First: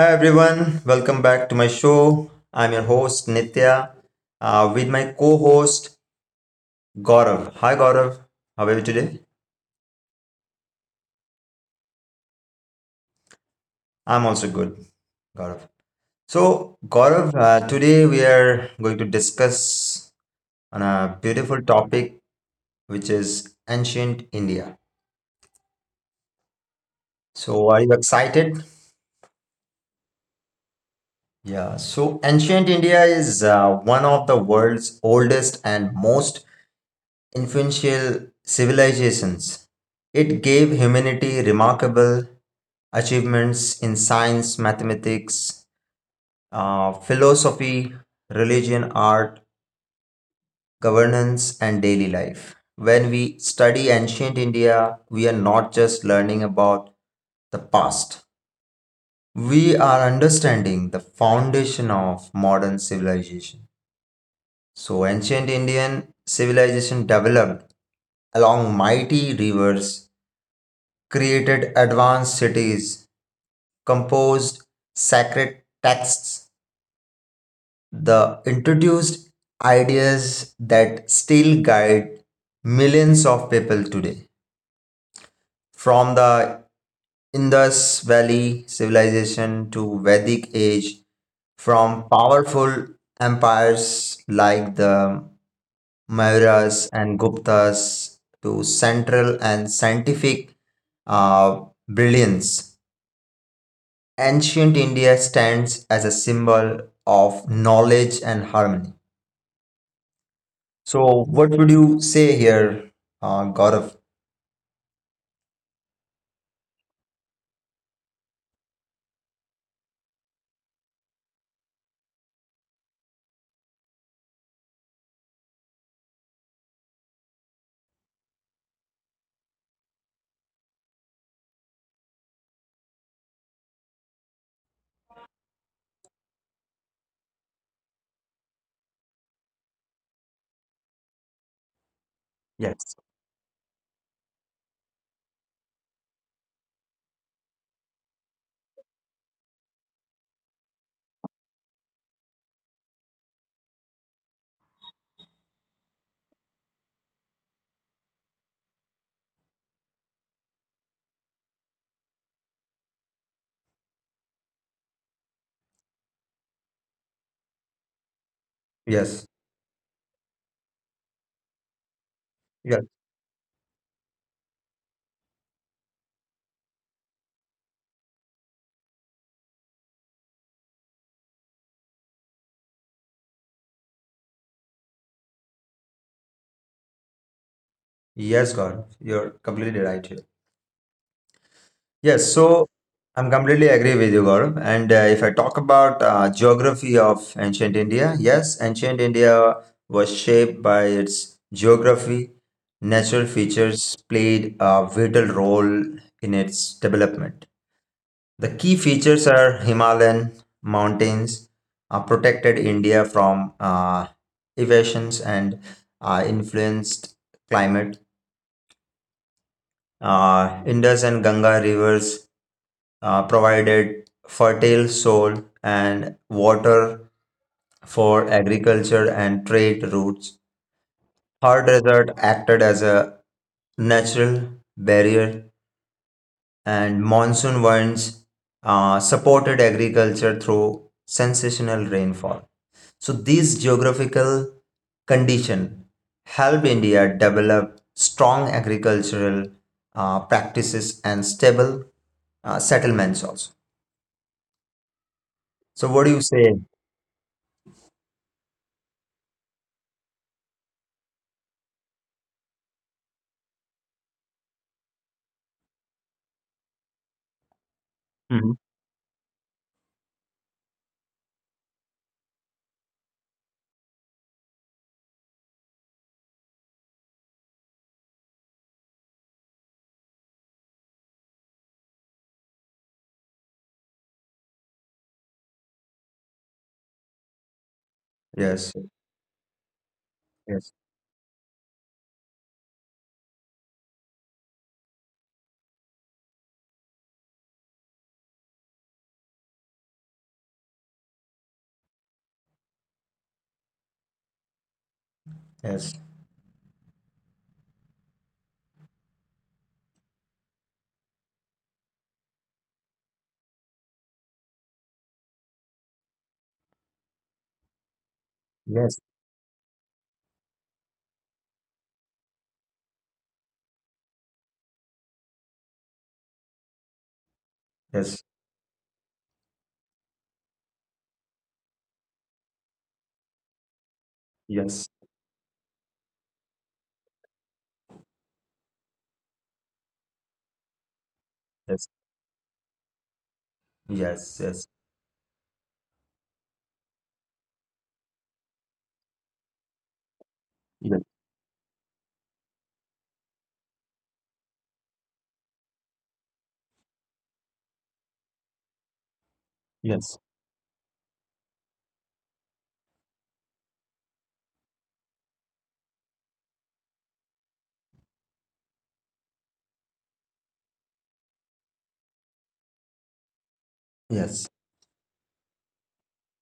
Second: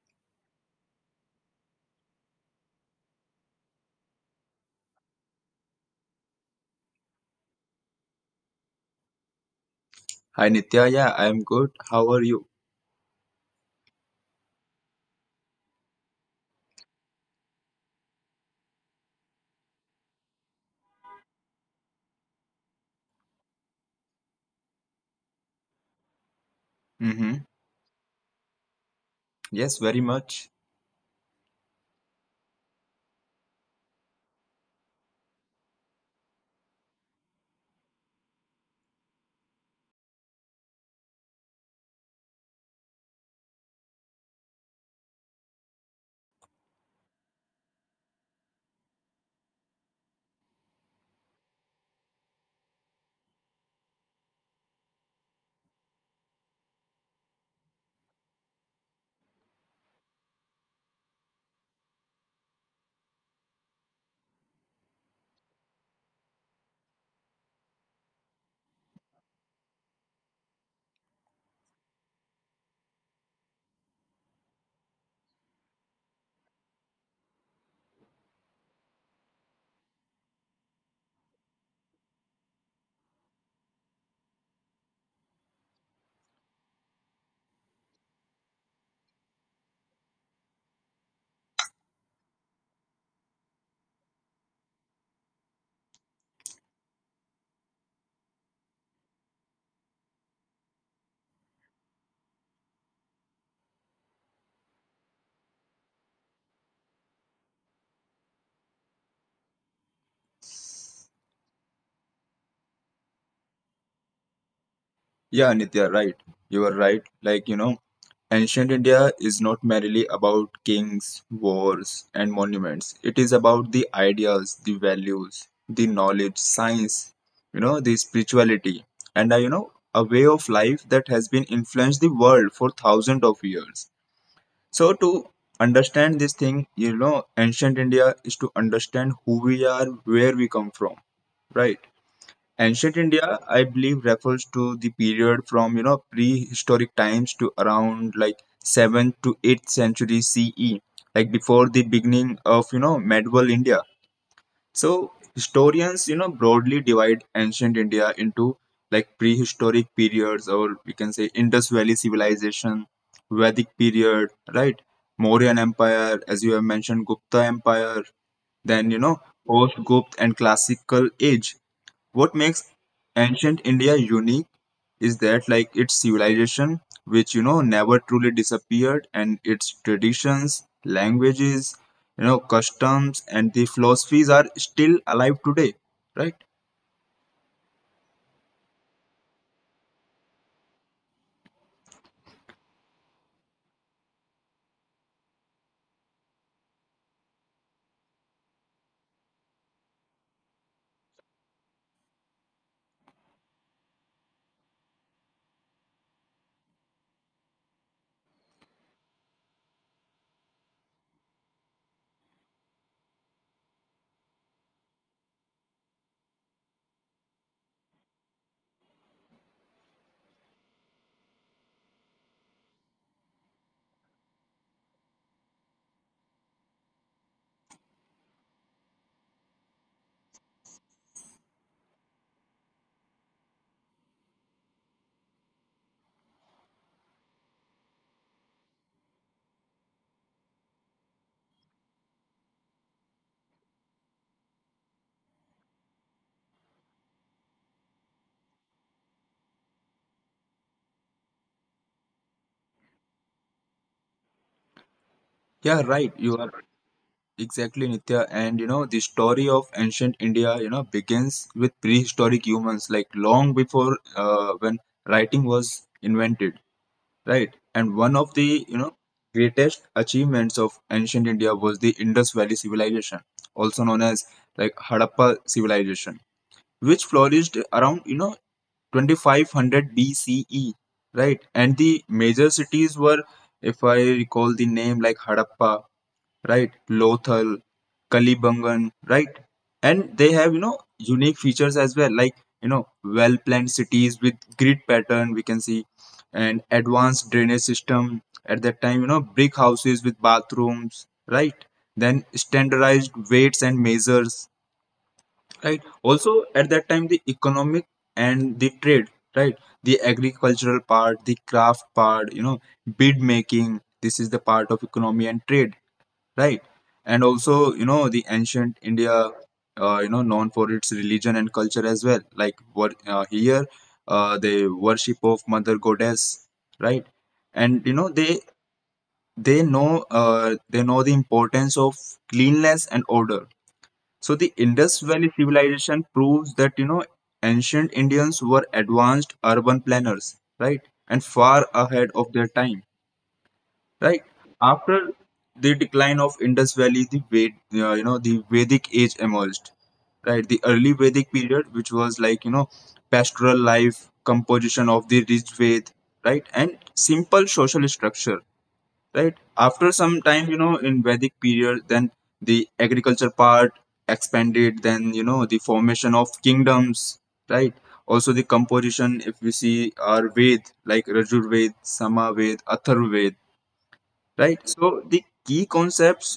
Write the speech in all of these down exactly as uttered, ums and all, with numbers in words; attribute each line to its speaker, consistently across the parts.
Speaker 1: Hi everyone, welcome back to my show. I'm your host Nitya uh, with my co host Gaurav. Hi Gaurav, how are you today?
Speaker 2: Hi Nitya, yeah, I'm good. How are you?
Speaker 1: I'm also good, Gaurav. So, Gaurav, uh, today we are going to discuss on a beautiful topic which is ancient India.
Speaker 2: Mm-hmm.
Speaker 1: So, are you excited?
Speaker 2: Yes, very much.
Speaker 1: Yeah, so ancient India is uh, one of the world's oldest and most influential civilizations. It gave humanity remarkable achievements in science, mathematics, uh, philosophy, religion, art, governance, and daily life. When we study ancient India, we are not just learning about the past. We are understanding the foundation of modern civilization. So, ancient Indian civilization developed along mighty rivers, created advanced cities, composed sacred texts, the introduced ideas that still guide millions of people today. From the Indus Valley civilization to Vedic age, from powerful empires like the Mauryas and Guptas to central and scientific uh, brilliance. Ancient India stands as a symbol of knowledge and harmony. So, what would you say here, uh, Gaurav?
Speaker 2: Yeah, Nitya, right. You are right. Like, you know, ancient India is not merely about kings, wars, and monuments. It is about the ideas, the values, the knowledge, science, you know, the spirituality, and, uh, you know, a way of life that has been influenced the world for thousands of years. So to understand this thing, you know, ancient India is to understand who we are, where we come from, right? Ancient
Speaker 1: Yes.
Speaker 2: India, I believe, refers to the period from you know prehistoric times to around like seventh to eighth century C E, like before the beginning of you know medieval India. So historians, you know, broadly divide ancient India into like prehistoric periods, or we can say Indus Valley civilization, Vedic period, right? Mauryan Empire, as you have mentioned, Gupta Empire, then you know,
Speaker 1: Yes.
Speaker 2: post Gupta and classical age. What makes
Speaker 1: Yeah.
Speaker 2: ancient India unique is that like its civilization, which you know never truly disappeared, and its traditions, languages, you know, customs, and the philosophies are still alive today, right?
Speaker 1: Yes, Gaurav. You're completely right here. Yes. So, I'm completely agree with you, Gaurav. And uh, if I talk about uh, geography of ancient India, yes, ancient India was shaped by its geography. Natural features played a vital role in its development. The key features are Himalayan mountains, uh, protected India from uh, evasions and uh, influenced climate. Uh, Indus and Ganga rivers uh, provided fertile soil and water for agriculture and trade routes. Hard desert acted as a natural barrier, and monsoon winds uh, supported agriculture through sensational rainfall. So these geographical condition help India develop strong agricultural uh, practices and stable uh, settlements also. So
Speaker 2: Yeah,
Speaker 1: what do
Speaker 2: right.
Speaker 1: you
Speaker 2: You
Speaker 1: say?
Speaker 2: are exactly Nitya, and you know the story of ancient India, you know, begins with prehistoric humans, like long before uh, when writing was invented. Right? And one of
Speaker 1: Mhm.
Speaker 2: the you know greatest achievements of ancient India was the Indus Valley civilization, also known as like Harappa civilization which flourished around you know twenty-five hundred B C E, right? And the major cities were, if I recall the name, like Harappa, right? Lothal,
Speaker 1: Yes,
Speaker 2: Kalibangan, right? And they have, you
Speaker 1: yes,
Speaker 2: know, unique features as well, like, you know, well planned cities with grid pattern, we can see, and advanced drainage system at that time, you know, brick houses with bathrooms, right? Then standardized weights and measures, right.
Speaker 1: yes,
Speaker 2: Also at that time the economic and the trade, right, the agricultural part, the craft part, you know bead making, this is the part of economy and trade, right. And also you know the ancient
Speaker 1: yes,
Speaker 2: India, uh, you know known for its religion and culture as well, like what uh, here, uh, the worship of mother goddess, right. And you know
Speaker 1: yes,
Speaker 2: they they know uh, they know the importance of cleanliness and order. So the
Speaker 1: yes,
Speaker 2: Indus Valley civilization proves that you know ancient Indians were advanced urban planners, right? And far
Speaker 1: yes,
Speaker 2: ahead of their time,
Speaker 1: yes,
Speaker 2: right?
Speaker 1: yes, yes,
Speaker 2: After the decline of Indus Valley, the Ved, uh, you know the Vedic age emerged, right? The early Vedic period, which was like you know pastoral life, composition of the rich Ved, right, and simple social structure, right. After
Speaker 1: yes,
Speaker 2: some time you know in Vedic period, then the agriculture part expanded, then you know the formation of kingdoms, right. Also the composition, if we see our Ved like Rajur Ved, Samaved, Atharvaved,
Speaker 1: yes.
Speaker 2: right. So the key concepts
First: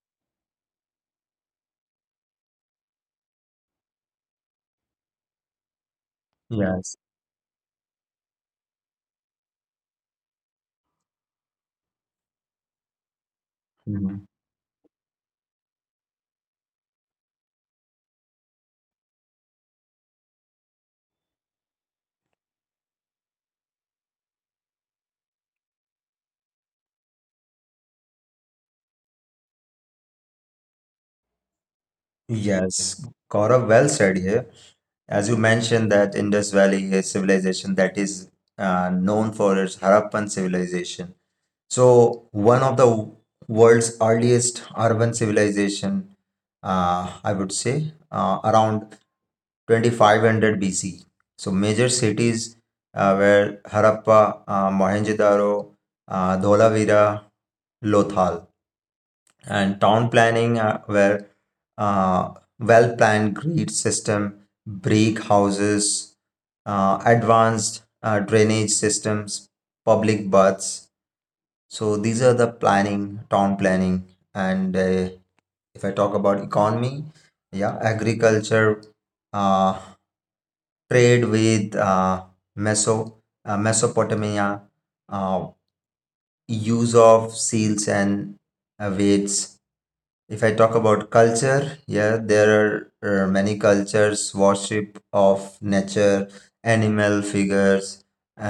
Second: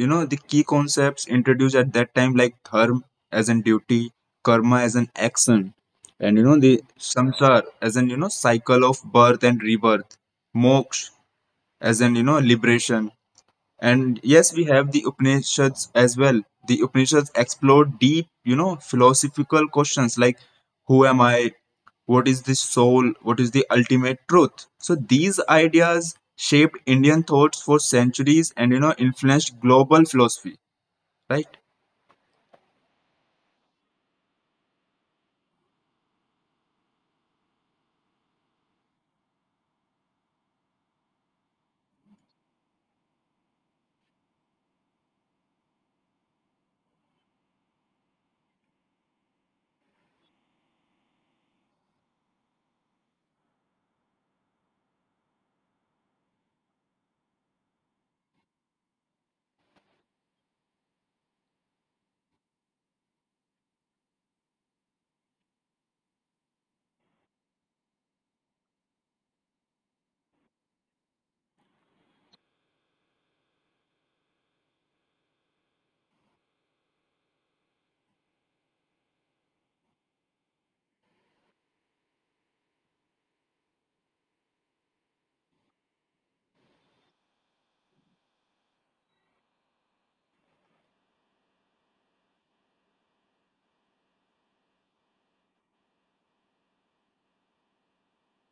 Speaker 2: you know the key concepts introduced at that time, like dharma as in duty, karma as an action, and you know the
Speaker 1: Yes.
Speaker 2: samsar as an you know cycle of birth and rebirth, moksha as an you know liberation. And
Speaker 1: Mm-hmm.
Speaker 2: yes, we have the Upanishads as well. The Upanishads explore deep, you know, philosophical questions like who am I? What is the soul? What is the ultimate truth? So these ideas shaped Indian thoughts for centuries and, you know, influenced global philosophy, right?
Speaker 1: Yes, Gaurav, well said here. As you mentioned that Indus Valley is civilization that is uh, known for its Harappan civilization. So one of the world's earliest urban civilization, uh, I would say, uh, around twenty-five hundred B C. So major cities uh, were Harappa, uh, Mohenjo-daro, uh, Dholavira, Lothal, and town planning uh, where uh, well planned grid system, brick houses, uh, advanced uh, drainage systems, public baths. So these are the planning, town planning. And uh, if I talk about economy, yeah, agriculture, uh, trade with uh, Meso, uh, Mesopotamia, uh, use of seals and uh, weights. If I talk about culture, yeah, there are uh, many cultures, worship of nature, animal figures,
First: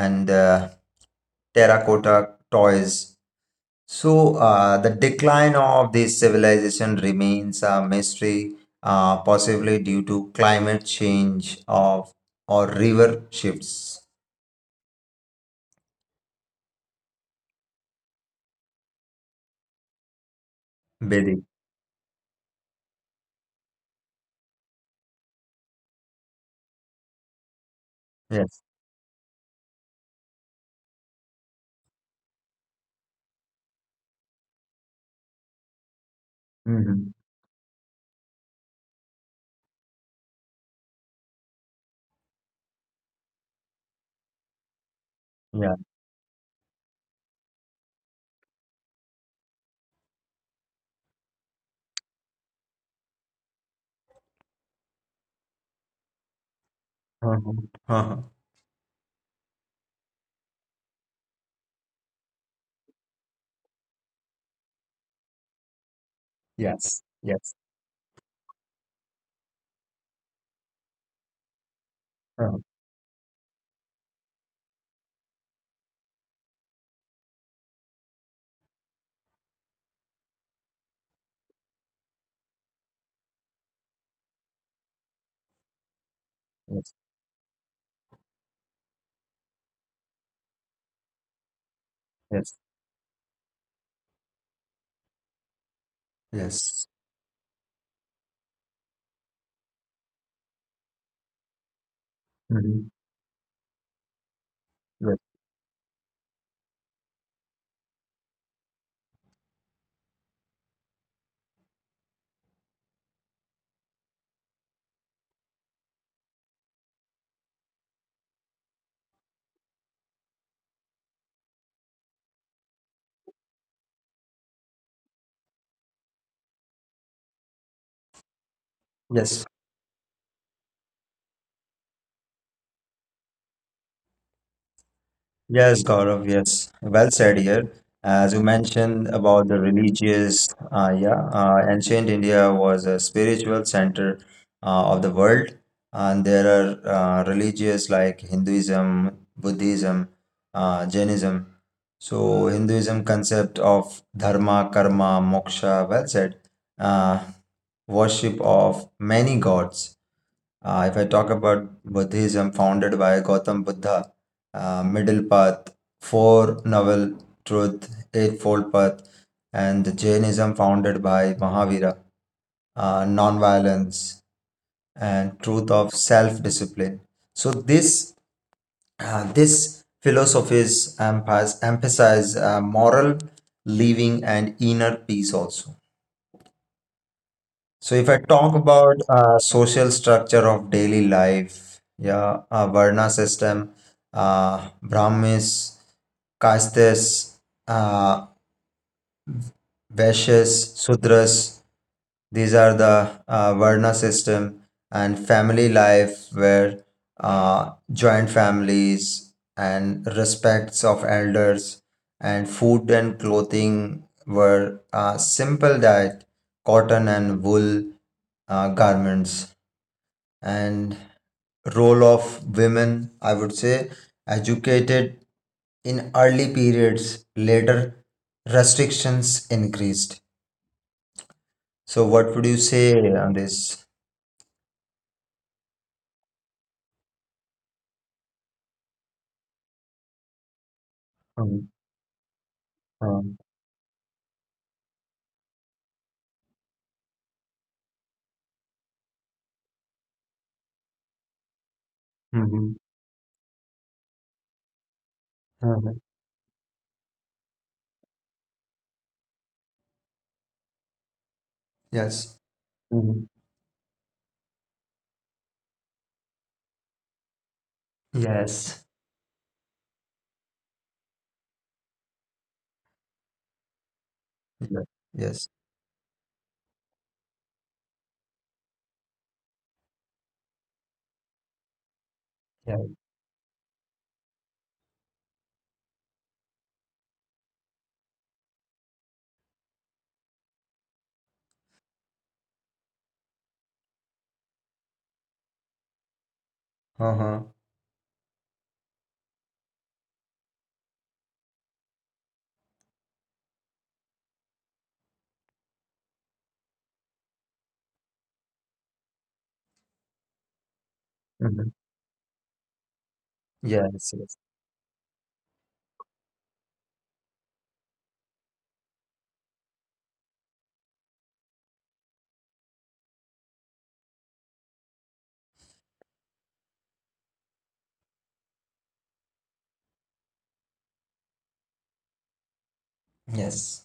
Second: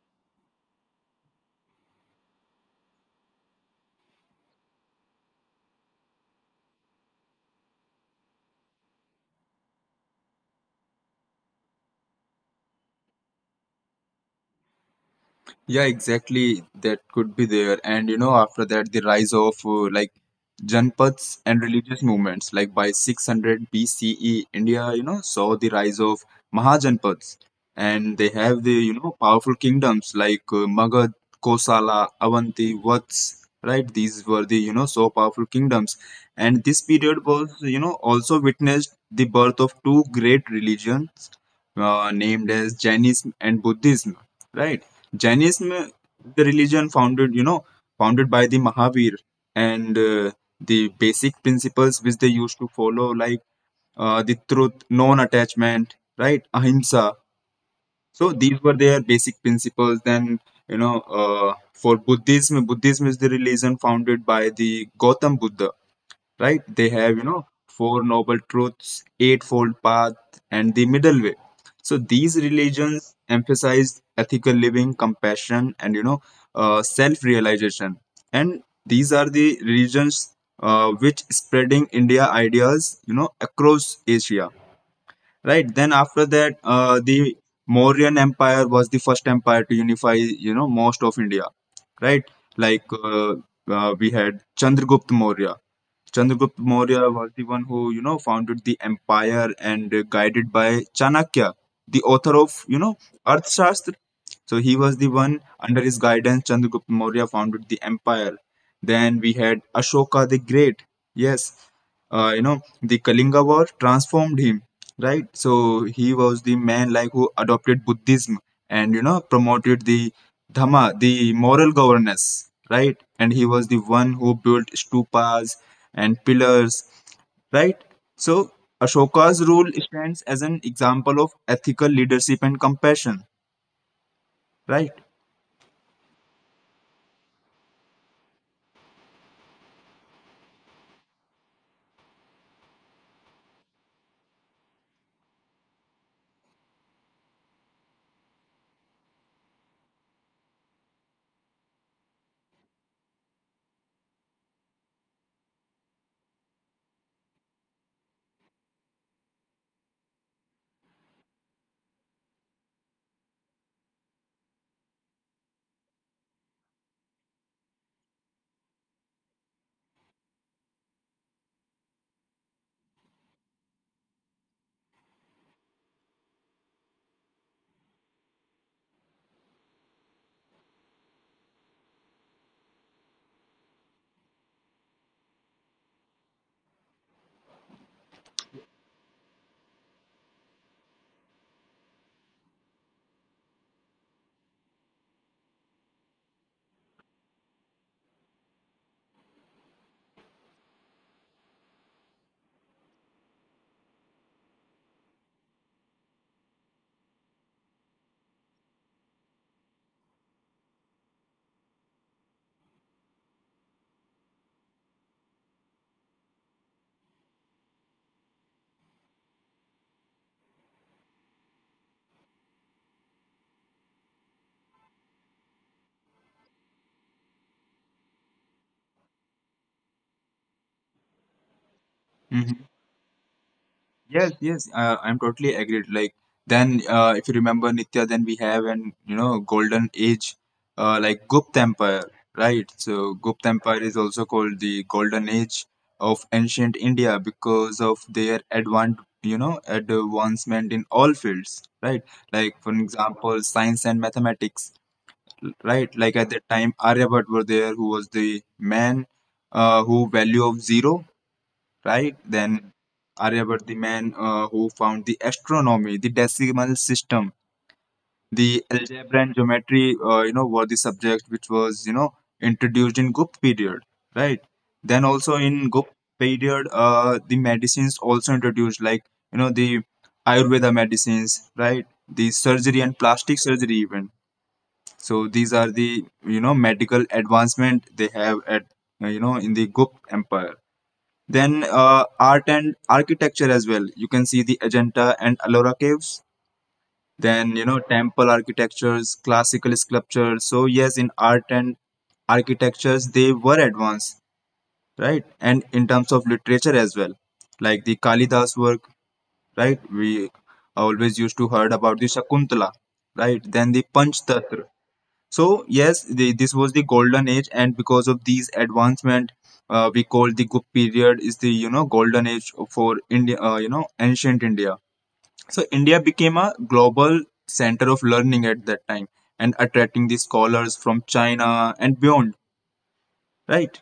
Speaker 1: and uh, terracotta toys. So uh, the decline of this civilization remains a mystery, uh, possibly due to climate change of or river shifts.
Speaker 2: Yeah, exactly. That could be there. And you know, after that, the rise of uh, like Janpaths
Speaker 1: Bedi.
Speaker 2: and religious movements, like by six hundred B C E, India, you know, saw the rise of Mahajanpaths. And they have
Speaker 1: Yes.
Speaker 2: the, you know, powerful kingdoms like uh, Magad, Kosala, Avanti, Vats, right? These were the, you know, so powerful kingdoms. And this
Speaker 1: Hmm.
Speaker 2: period was, you know, also witnessed the birth of two great religions uh, named as Jainism and Buddhism, right? Jainism,
Speaker 1: Yeah.
Speaker 2: uh, the religion founded, you know, founded by the Mahavir, and uh, the basic principles which they used to follow, like uh, the truth, non-attachment, right, ahimsa.
Speaker 1: Uh-huh. Uh-huh.
Speaker 2: So these were their basic principles. Then you know, uh, for Buddhism, Buddhism is the religion founded by the Gautam Buddha, right? They
Speaker 1: Yes.
Speaker 2: have, you know,
Speaker 1: Yes.
Speaker 2: four noble truths, eightfold path, and the middle way. So these
Speaker 1: Uh-huh.
Speaker 2: religions emphasize ethical living, compassion, and you know, uh, self-realization. And these are the religions uh, which spreading India ideas, you know, across Asia, right? Then after that,
Speaker 1: Yes.
Speaker 2: uh, the Mauryan Empire was the first empire to unify, you know, most of India, right?
Speaker 1: Yes.
Speaker 2: Like uh, uh, we had Chandragupta Maurya Chandragupta
Speaker 1: Yes.
Speaker 2: Maurya was the one who, you know, founded the empire and uh, guided by Chanakya, the author of, you
Speaker 1: Mm-hmm.
Speaker 2: know, Arthashastra. So he was the
Speaker 1: Yes,
Speaker 2: one, under his guidance, Chandragupta Maurya founded the empire. Then we had Ashoka the Great. Yes, uh, you know, the Kalinga War transformed him, right? So he was the man like who adopted Buddhism and you know promoted the Dhamma, the moral governance, right? And he was the one who built stupas and pillars, right? So
Speaker 1: yes,
Speaker 2: Ashoka's rule stands as an example of ethical leadership and compassion, right?
Speaker 1: yes, Gaurav, yes. Well said here. As you mentioned about the religious, uh, yeah, uh, ancient India was a spiritual center uh, of the world, and there are uh, religious like Hinduism, Buddhism, uh, Jainism. So Hinduism concept of dharma, karma, moksha, well said, uh, worship of many gods. Uh, if I talk about Buddhism founded by Gautam Buddha, uh, Middle Path, Four Novel Truth, Eightfold Path, and Jainism founded by Mahavira, uh, Nonviolence, and Truth of Self-Discipline. So this uh, this philosophies emphasize, emphasize uh, moral living and inner peace also. So if I talk about uh, social structure of daily life, yeah, uh, Varna system, uh, Brahmins, castes, uh, Vaishyas, Sudras, these are the uh, Varna system, and family life where uh, joint families and respects of elders, and food and clothing were uh, simple diet, cotton and wool uh, garments. And role of women, I would say, educated in early periods, later restrictions increased. So what would you
Speaker 2: Mm-hmm.
Speaker 1: say on this?
Speaker 2: Yes, yes, uh, I'm totally agreed. Like then, uh, if you remember Nitya, then we have an you know golden age, uh, like Gupta
Speaker 1: Um,
Speaker 2: Empire, right? So
Speaker 1: um,
Speaker 2: Gupta Empire is also called the golden age of ancient India because of their advant you know advancement in all fields, right? Like
Speaker 1: mhm,
Speaker 2: for example, science and mathematics, l- right?
Speaker 1: mhm,
Speaker 2: Like at that time, Aryabhat were there, who was the man uh, who value of zero, right?
Speaker 1: yes,
Speaker 2: Then
Speaker 1: mhm,
Speaker 2: Aryabhata, the man uh, who found the astronomy, the decimal system, the
Speaker 1: yes,
Speaker 2: algebra and geometry, uh, you know, were the subject which was, you know, introduced in Gupta period, right?
Speaker 1: yeah,
Speaker 2: Then also
Speaker 1: yes,
Speaker 2: in Gupta period, uh, the medicines also introduced, like, you know, the Ayurveda medicines, right? The
Speaker 1: yeah,
Speaker 2: surgery and plastic surgery even. So these are the, you know, medical advancement they have at, uh, you know, in the Gupta empire. Then uh, art and architecture as well. You can see the Ajanta and Ellora caves.
Speaker 1: uh-huh,
Speaker 2: Then you know temple architectures, classical sculptures. So yes, in art and architectures they were advanced, right? And in terms of literature as well, like the Kalidas work, right? We always used to
Speaker 1: mhm,
Speaker 2: heard about the Shakuntala, right? Then the
Speaker 1: yes. Yes.
Speaker 2: Panchtatra. So yes, the, this was the golden age, and because of these advancement, uh, we call the Gupta period is the you know golden age for India. Uh, you know ancient India. So India became a global center of learning at that time, and attracting the scholars from China and beyond.
Speaker 1: Yes.
Speaker 2: Right?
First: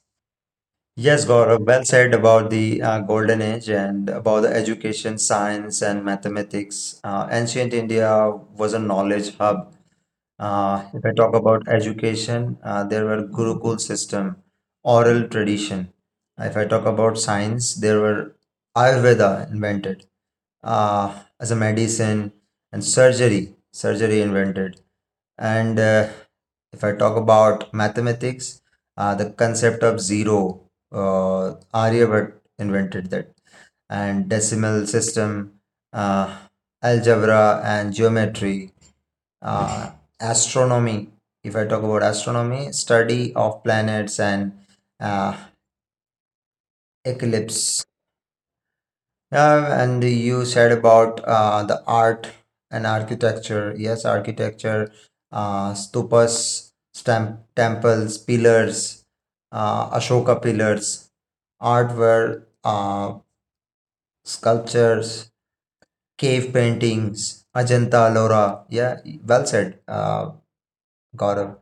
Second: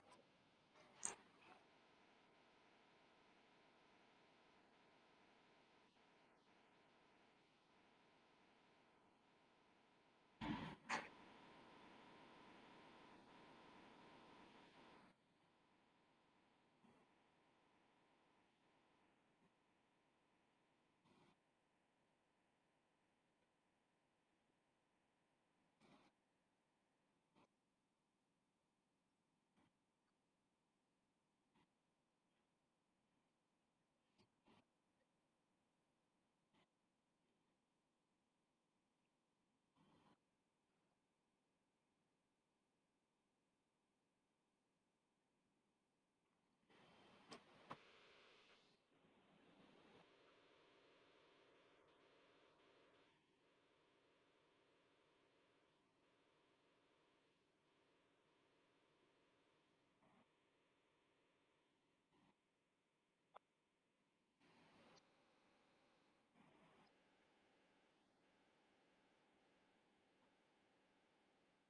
Speaker 1: Yes, Gaurav, well said about the uh, golden age and about the education, science, and mathematics. Uh, ancient India was a knowledge hub. Uh, if I talk about education, uh, there were Gurukul system, oral tradition. Uh, If I talk about science, there were Ayurveda invented uh, as a medicine, and surgery, surgery invented. And uh, if I talk about mathematics, uh, the concept of zero, uh, Aryabhat invented that, and decimal system, uh, algebra, and geometry, uh, astronomy. If I talk about astronomy, study of planets and uh, eclipse. Uh, and you said about uh, the art and architecture, yes, architecture, uh, stupas, stamp, temples, pillars, uh, Ashoka pillars, art were uh, sculptures, cave paintings, Ajanta Lora. Yeah, well said, uh, Gaurav.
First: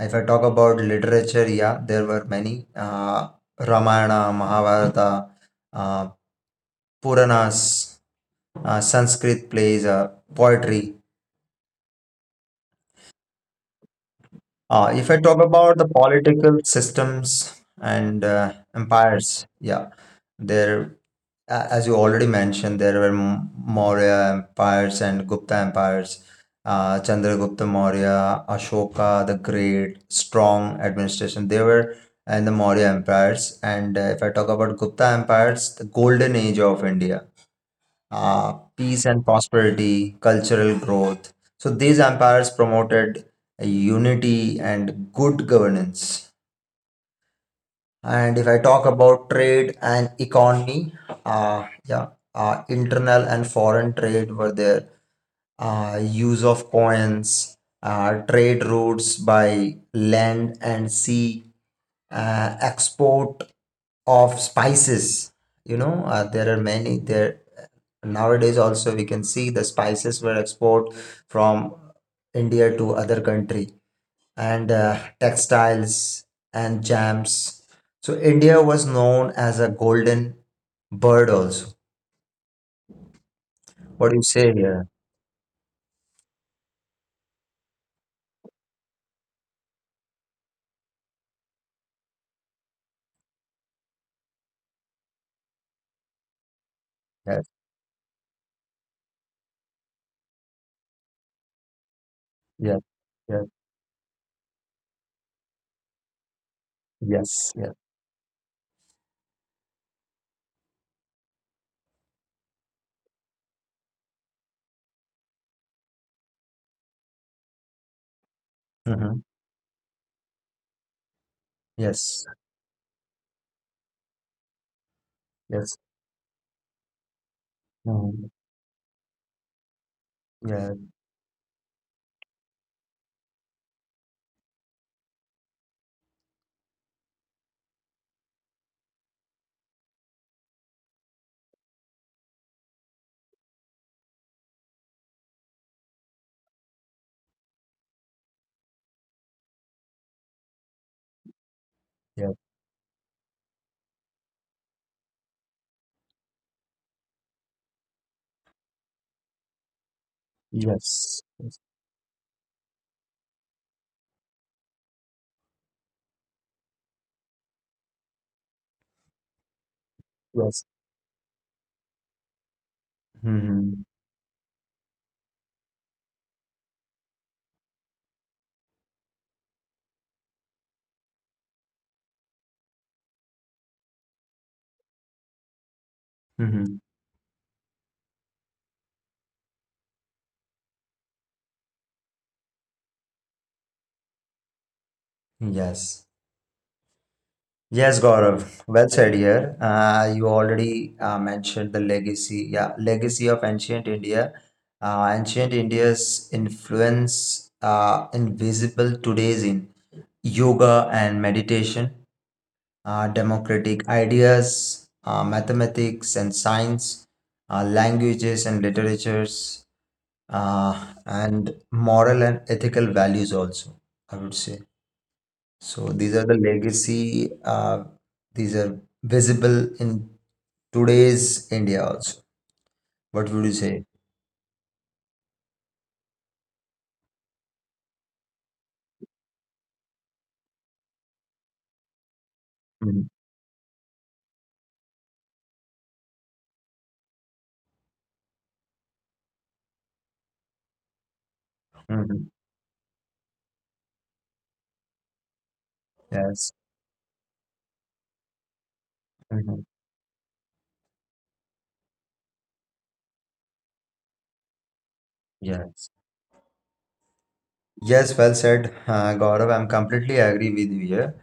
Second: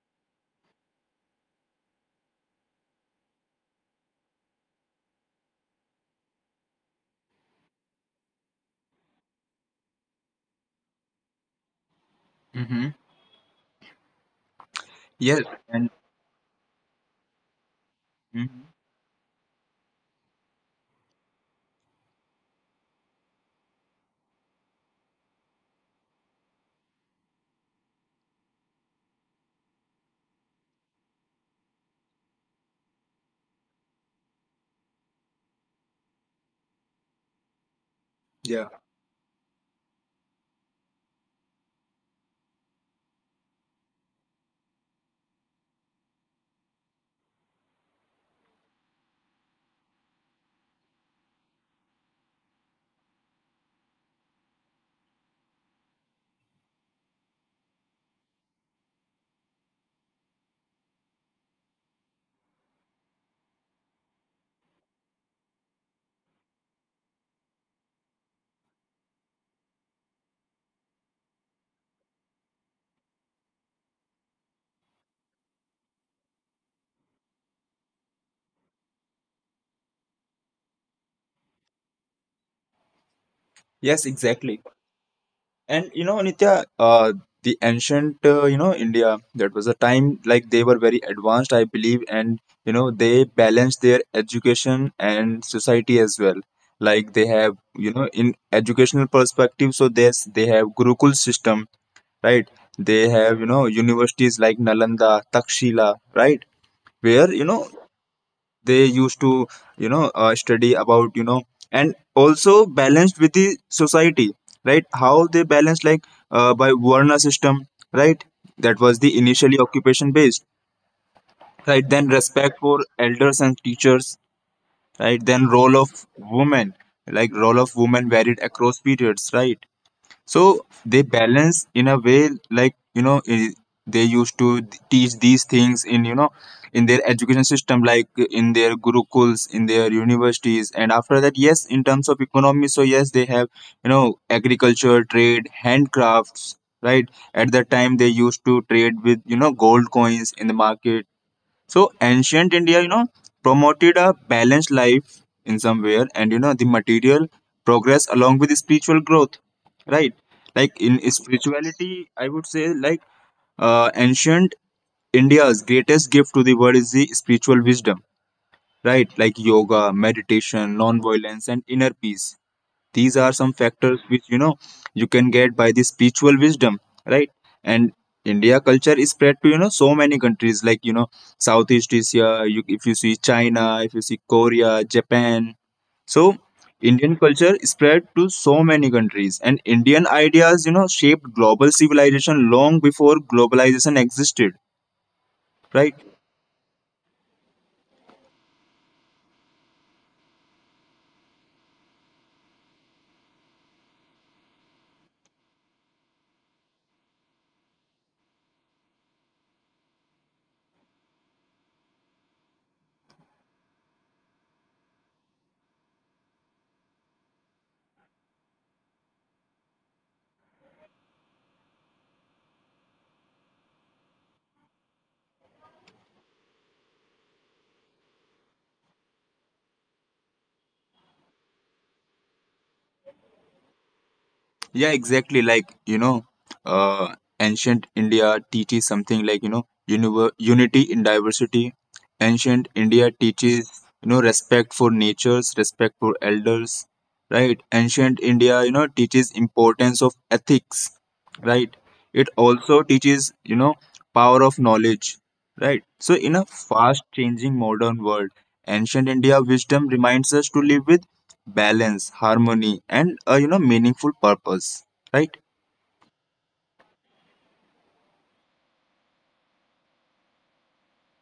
Speaker 1: If I talk about literature, yeah, there were many uh, Ramayana, Mahabharata, uh, Puranas, uh, Sanskrit plays, uh, poetry.
Speaker 2: Hmm.
Speaker 1: Uh, if I talk
Speaker 2: Yes.
Speaker 1: about the
Speaker 2: And
Speaker 1: political systems and uh,
Speaker 2: Mhm.
Speaker 1: empires, yeah, there a- as you already mentioned, there were M- Maurya empires and Gupta empires. Uh, Chandragupta Maurya, Ashoka the Great, strong administration. They were in the Maurya empires. And uh, if I talk about Gupta empires, the golden age of India, uh,
Speaker 2: Yeah.
Speaker 1: peace and prosperity, cultural growth. So these empires promoted unity and good governance. And if I talk about trade and economy, uh, yeah, uh, internal and foreign trade were there. Uh, use of coins, uh, trade routes by land and sea, uh, export of spices. You know, uh, there are many there. Nowadays, also we can see the spices were export from India to other country, and uh, textiles and jams. So India was known as a golden bird also.
Speaker 2: Yes,
Speaker 1: What do you say
Speaker 2: exactly.
Speaker 1: here?
Speaker 2: And you know, Nitya, uh, the ancient, uh, you know, India, that was a time like they were very advanced, I believe, and you know, they balanced their education and society as well. Like they
Speaker 1: Yes,
Speaker 2: have, you know, in educational perspective, so there's they have Gurukul system, right?
Speaker 1: yes,
Speaker 2: They have, you
Speaker 1: yes,
Speaker 2: know, universities like Nalanda, Takshila, right? Where, you
Speaker 1: yes, yes,
Speaker 2: know, they used to you know uh, study about you know and also balanced with the society, right. How they balance like uh, by varna system, right. That was
Speaker 1: hmm,
Speaker 2: the initially occupation based, right. Then
Speaker 1: yes,
Speaker 2: respect for elders and teachers, right. Then
Speaker 1: yes,
Speaker 2: role of women, like role of women
Speaker 1: mhm,
Speaker 2: varied across periods, right. So
Speaker 1: yeah,
Speaker 2: they balance in a way like you know i- they used to teach these things in you know in their education system, like in their gurukuls, in their universities. And after that, yes, in terms of economy, so yes they have you know agriculture, trade, handcrafts, right. At that time they used to trade with you know gold coins in the market. So
Speaker 1: yeah,
Speaker 2: ancient India, you know, promoted a balanced life in somewhere, and you know the material progress along with spiritual growth, right? Like in
Speaker 1: yes, yes,
Speaker 2: spirituality, I would say, like uh, ancient India's greatest gift to the world is the spiritual wisdom, right? Like yoga,
Speaker 1: yes,
Speaker 2: meditation, non-violence, and inner peace. These are some
Speaker 1: hmm,
Speaker 2: factors which you know you can get by the spiritual wisdom, right? And India culture is spread to you know so many countries, like you know Southeast Asia. You, if you see China, if you see Korea, Japan, so
Speaker 1: hmm,
Speaker 2: Indian culture is spread to so many countries, and Indian ideas you know shaped global civilization long before globalization existed, right?
Speaker 1: yes. Yes, Gaurav. Well said here. Uh, you already uh, mentioned the legacy, yeah, legacy of ancient India. Uh, ancient India's influence uh, invisible today's in yoga and meditation, uh, democratic ideas, uh, mathematics and science, uh, languages and literatures, uh, and moral and ethical values also, I would say. So these are the legacy, uh, these are visible in today's India also. What would you say?
Speaker 2: Yeah, exactly. Like, you know, uh, ancient India teaches something like, you know, univer- unity in diversity. Ancient
Speaker 1: Mhm.
Speaker 2: India teaches, you know, respect for natures, respect for elders, right? Ancient India, you know, teaches importance of ethics, right?
Speaker 1: Mhm.
Speaker 2: It also teaches, you know, power of knowledge, right? So in a
Speaker 1: Yes.
Speaker 2: fast changing modern world, ancient India
Speaker 1: Mhm.
Speaker 2: wisdom reminds us to live with balance, harmony, and uh, you know meaningful purpose, right?
Speaker 1: Yes. Yes, well said, uh, Gaurav. I'm completely agree with you here.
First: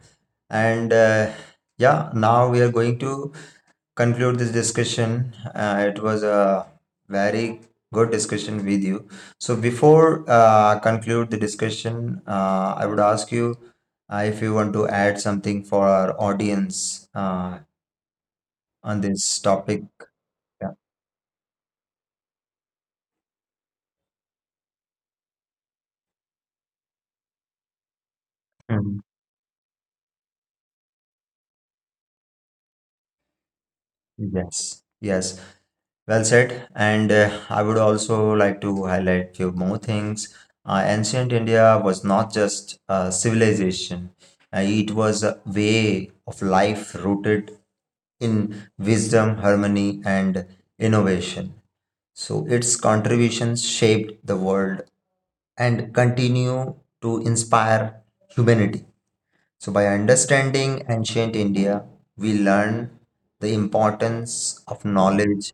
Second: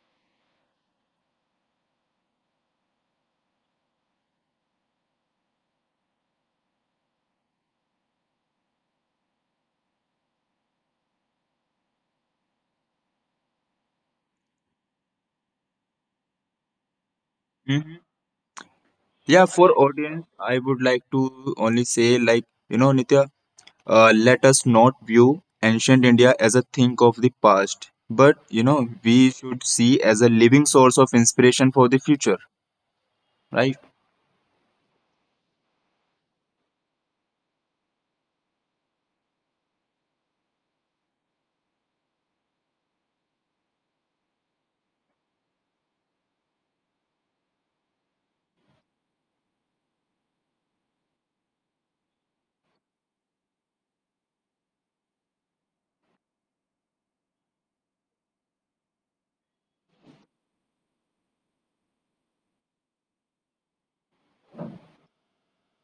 Speaker 1: And uh, yeah, now we are going to conclude this discussion. Uh, it was a very good discussion with you. So before uh, conclude the discussion, uh, I would ask you uh, if you want to add something for our audience uh,
Speaker 2: Hmm.
Speaker 1: on this
Speaker 2: Yeah, for
Speaker 1: topic.
Speaker 2: audience, I
Speaker 1: Yeah.
Speaker 2: would like to only say like you know Nitya, uh, let us not view ancient India as a thing of the past, but you know
Speaker 1: Mhm.
Speaker 2: we should see as a living source of inspiration for the future, right?
Speaker 1: Yes. Yes. Well said. And uh, I would also like to highlight few more things. Uh, ancient India was not just a civilization, uh, it was a way of life rooted in wisdom, harmony, and innovation. So its contributions shaped the world and continue to inspire humanity. So, by understanding ancient India, we learn the importance of knowledge,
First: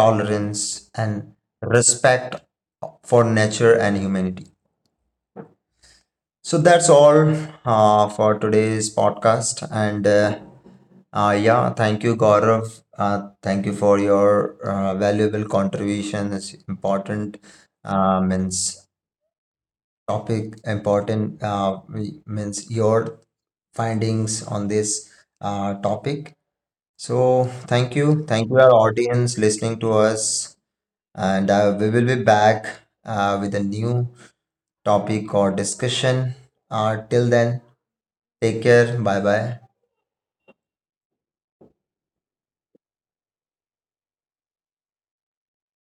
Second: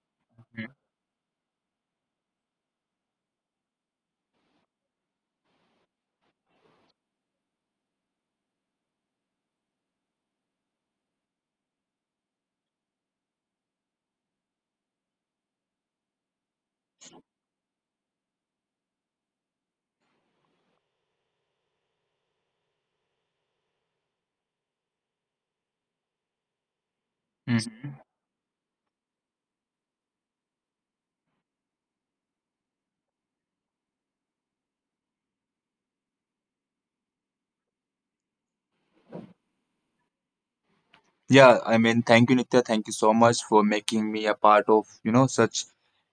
Speaker 1: tolerance, and respect for nature and humanity. So, that's all uh, for today's podcast. And uh, uh, yeah, thank you, Gaurav. Uh, thank you for your uh, valuable contributions. Important uh, means topic important, uh, we- means your findings on this uh, topic. So
Speaker 2: Mhm.
Speaker 1: thank you, thank you our audience listening to us, and uh, we will be back uh, with a new topic or discussion. Uh, till then, take care. Bye bye.
Speaker 2: Yeah, I mean, thank you, Nitya. Thank you so much for making me a part of, you know, such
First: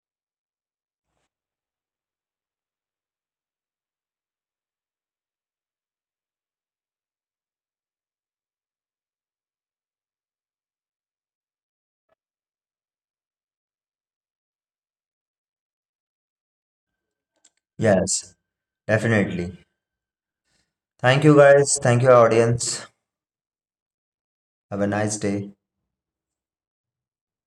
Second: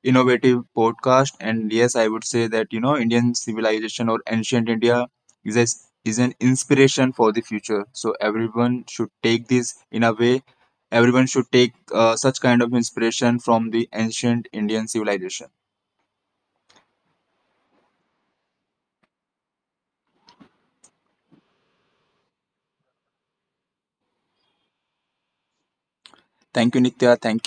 Speaker 2: innovative podcast. And yes, I would say that, you know, Indian civilization or ancient India is a, is an inspiration for the future. So everyone should take this in a way. Everyone should take uh, such kind of inspiration from the ancient Indian civilization.
Speaker 1: Yes, definitely. Thank you guys. Thank you, audience. Have a nice day.
Speaker 2: Thank you, Nitya. Thank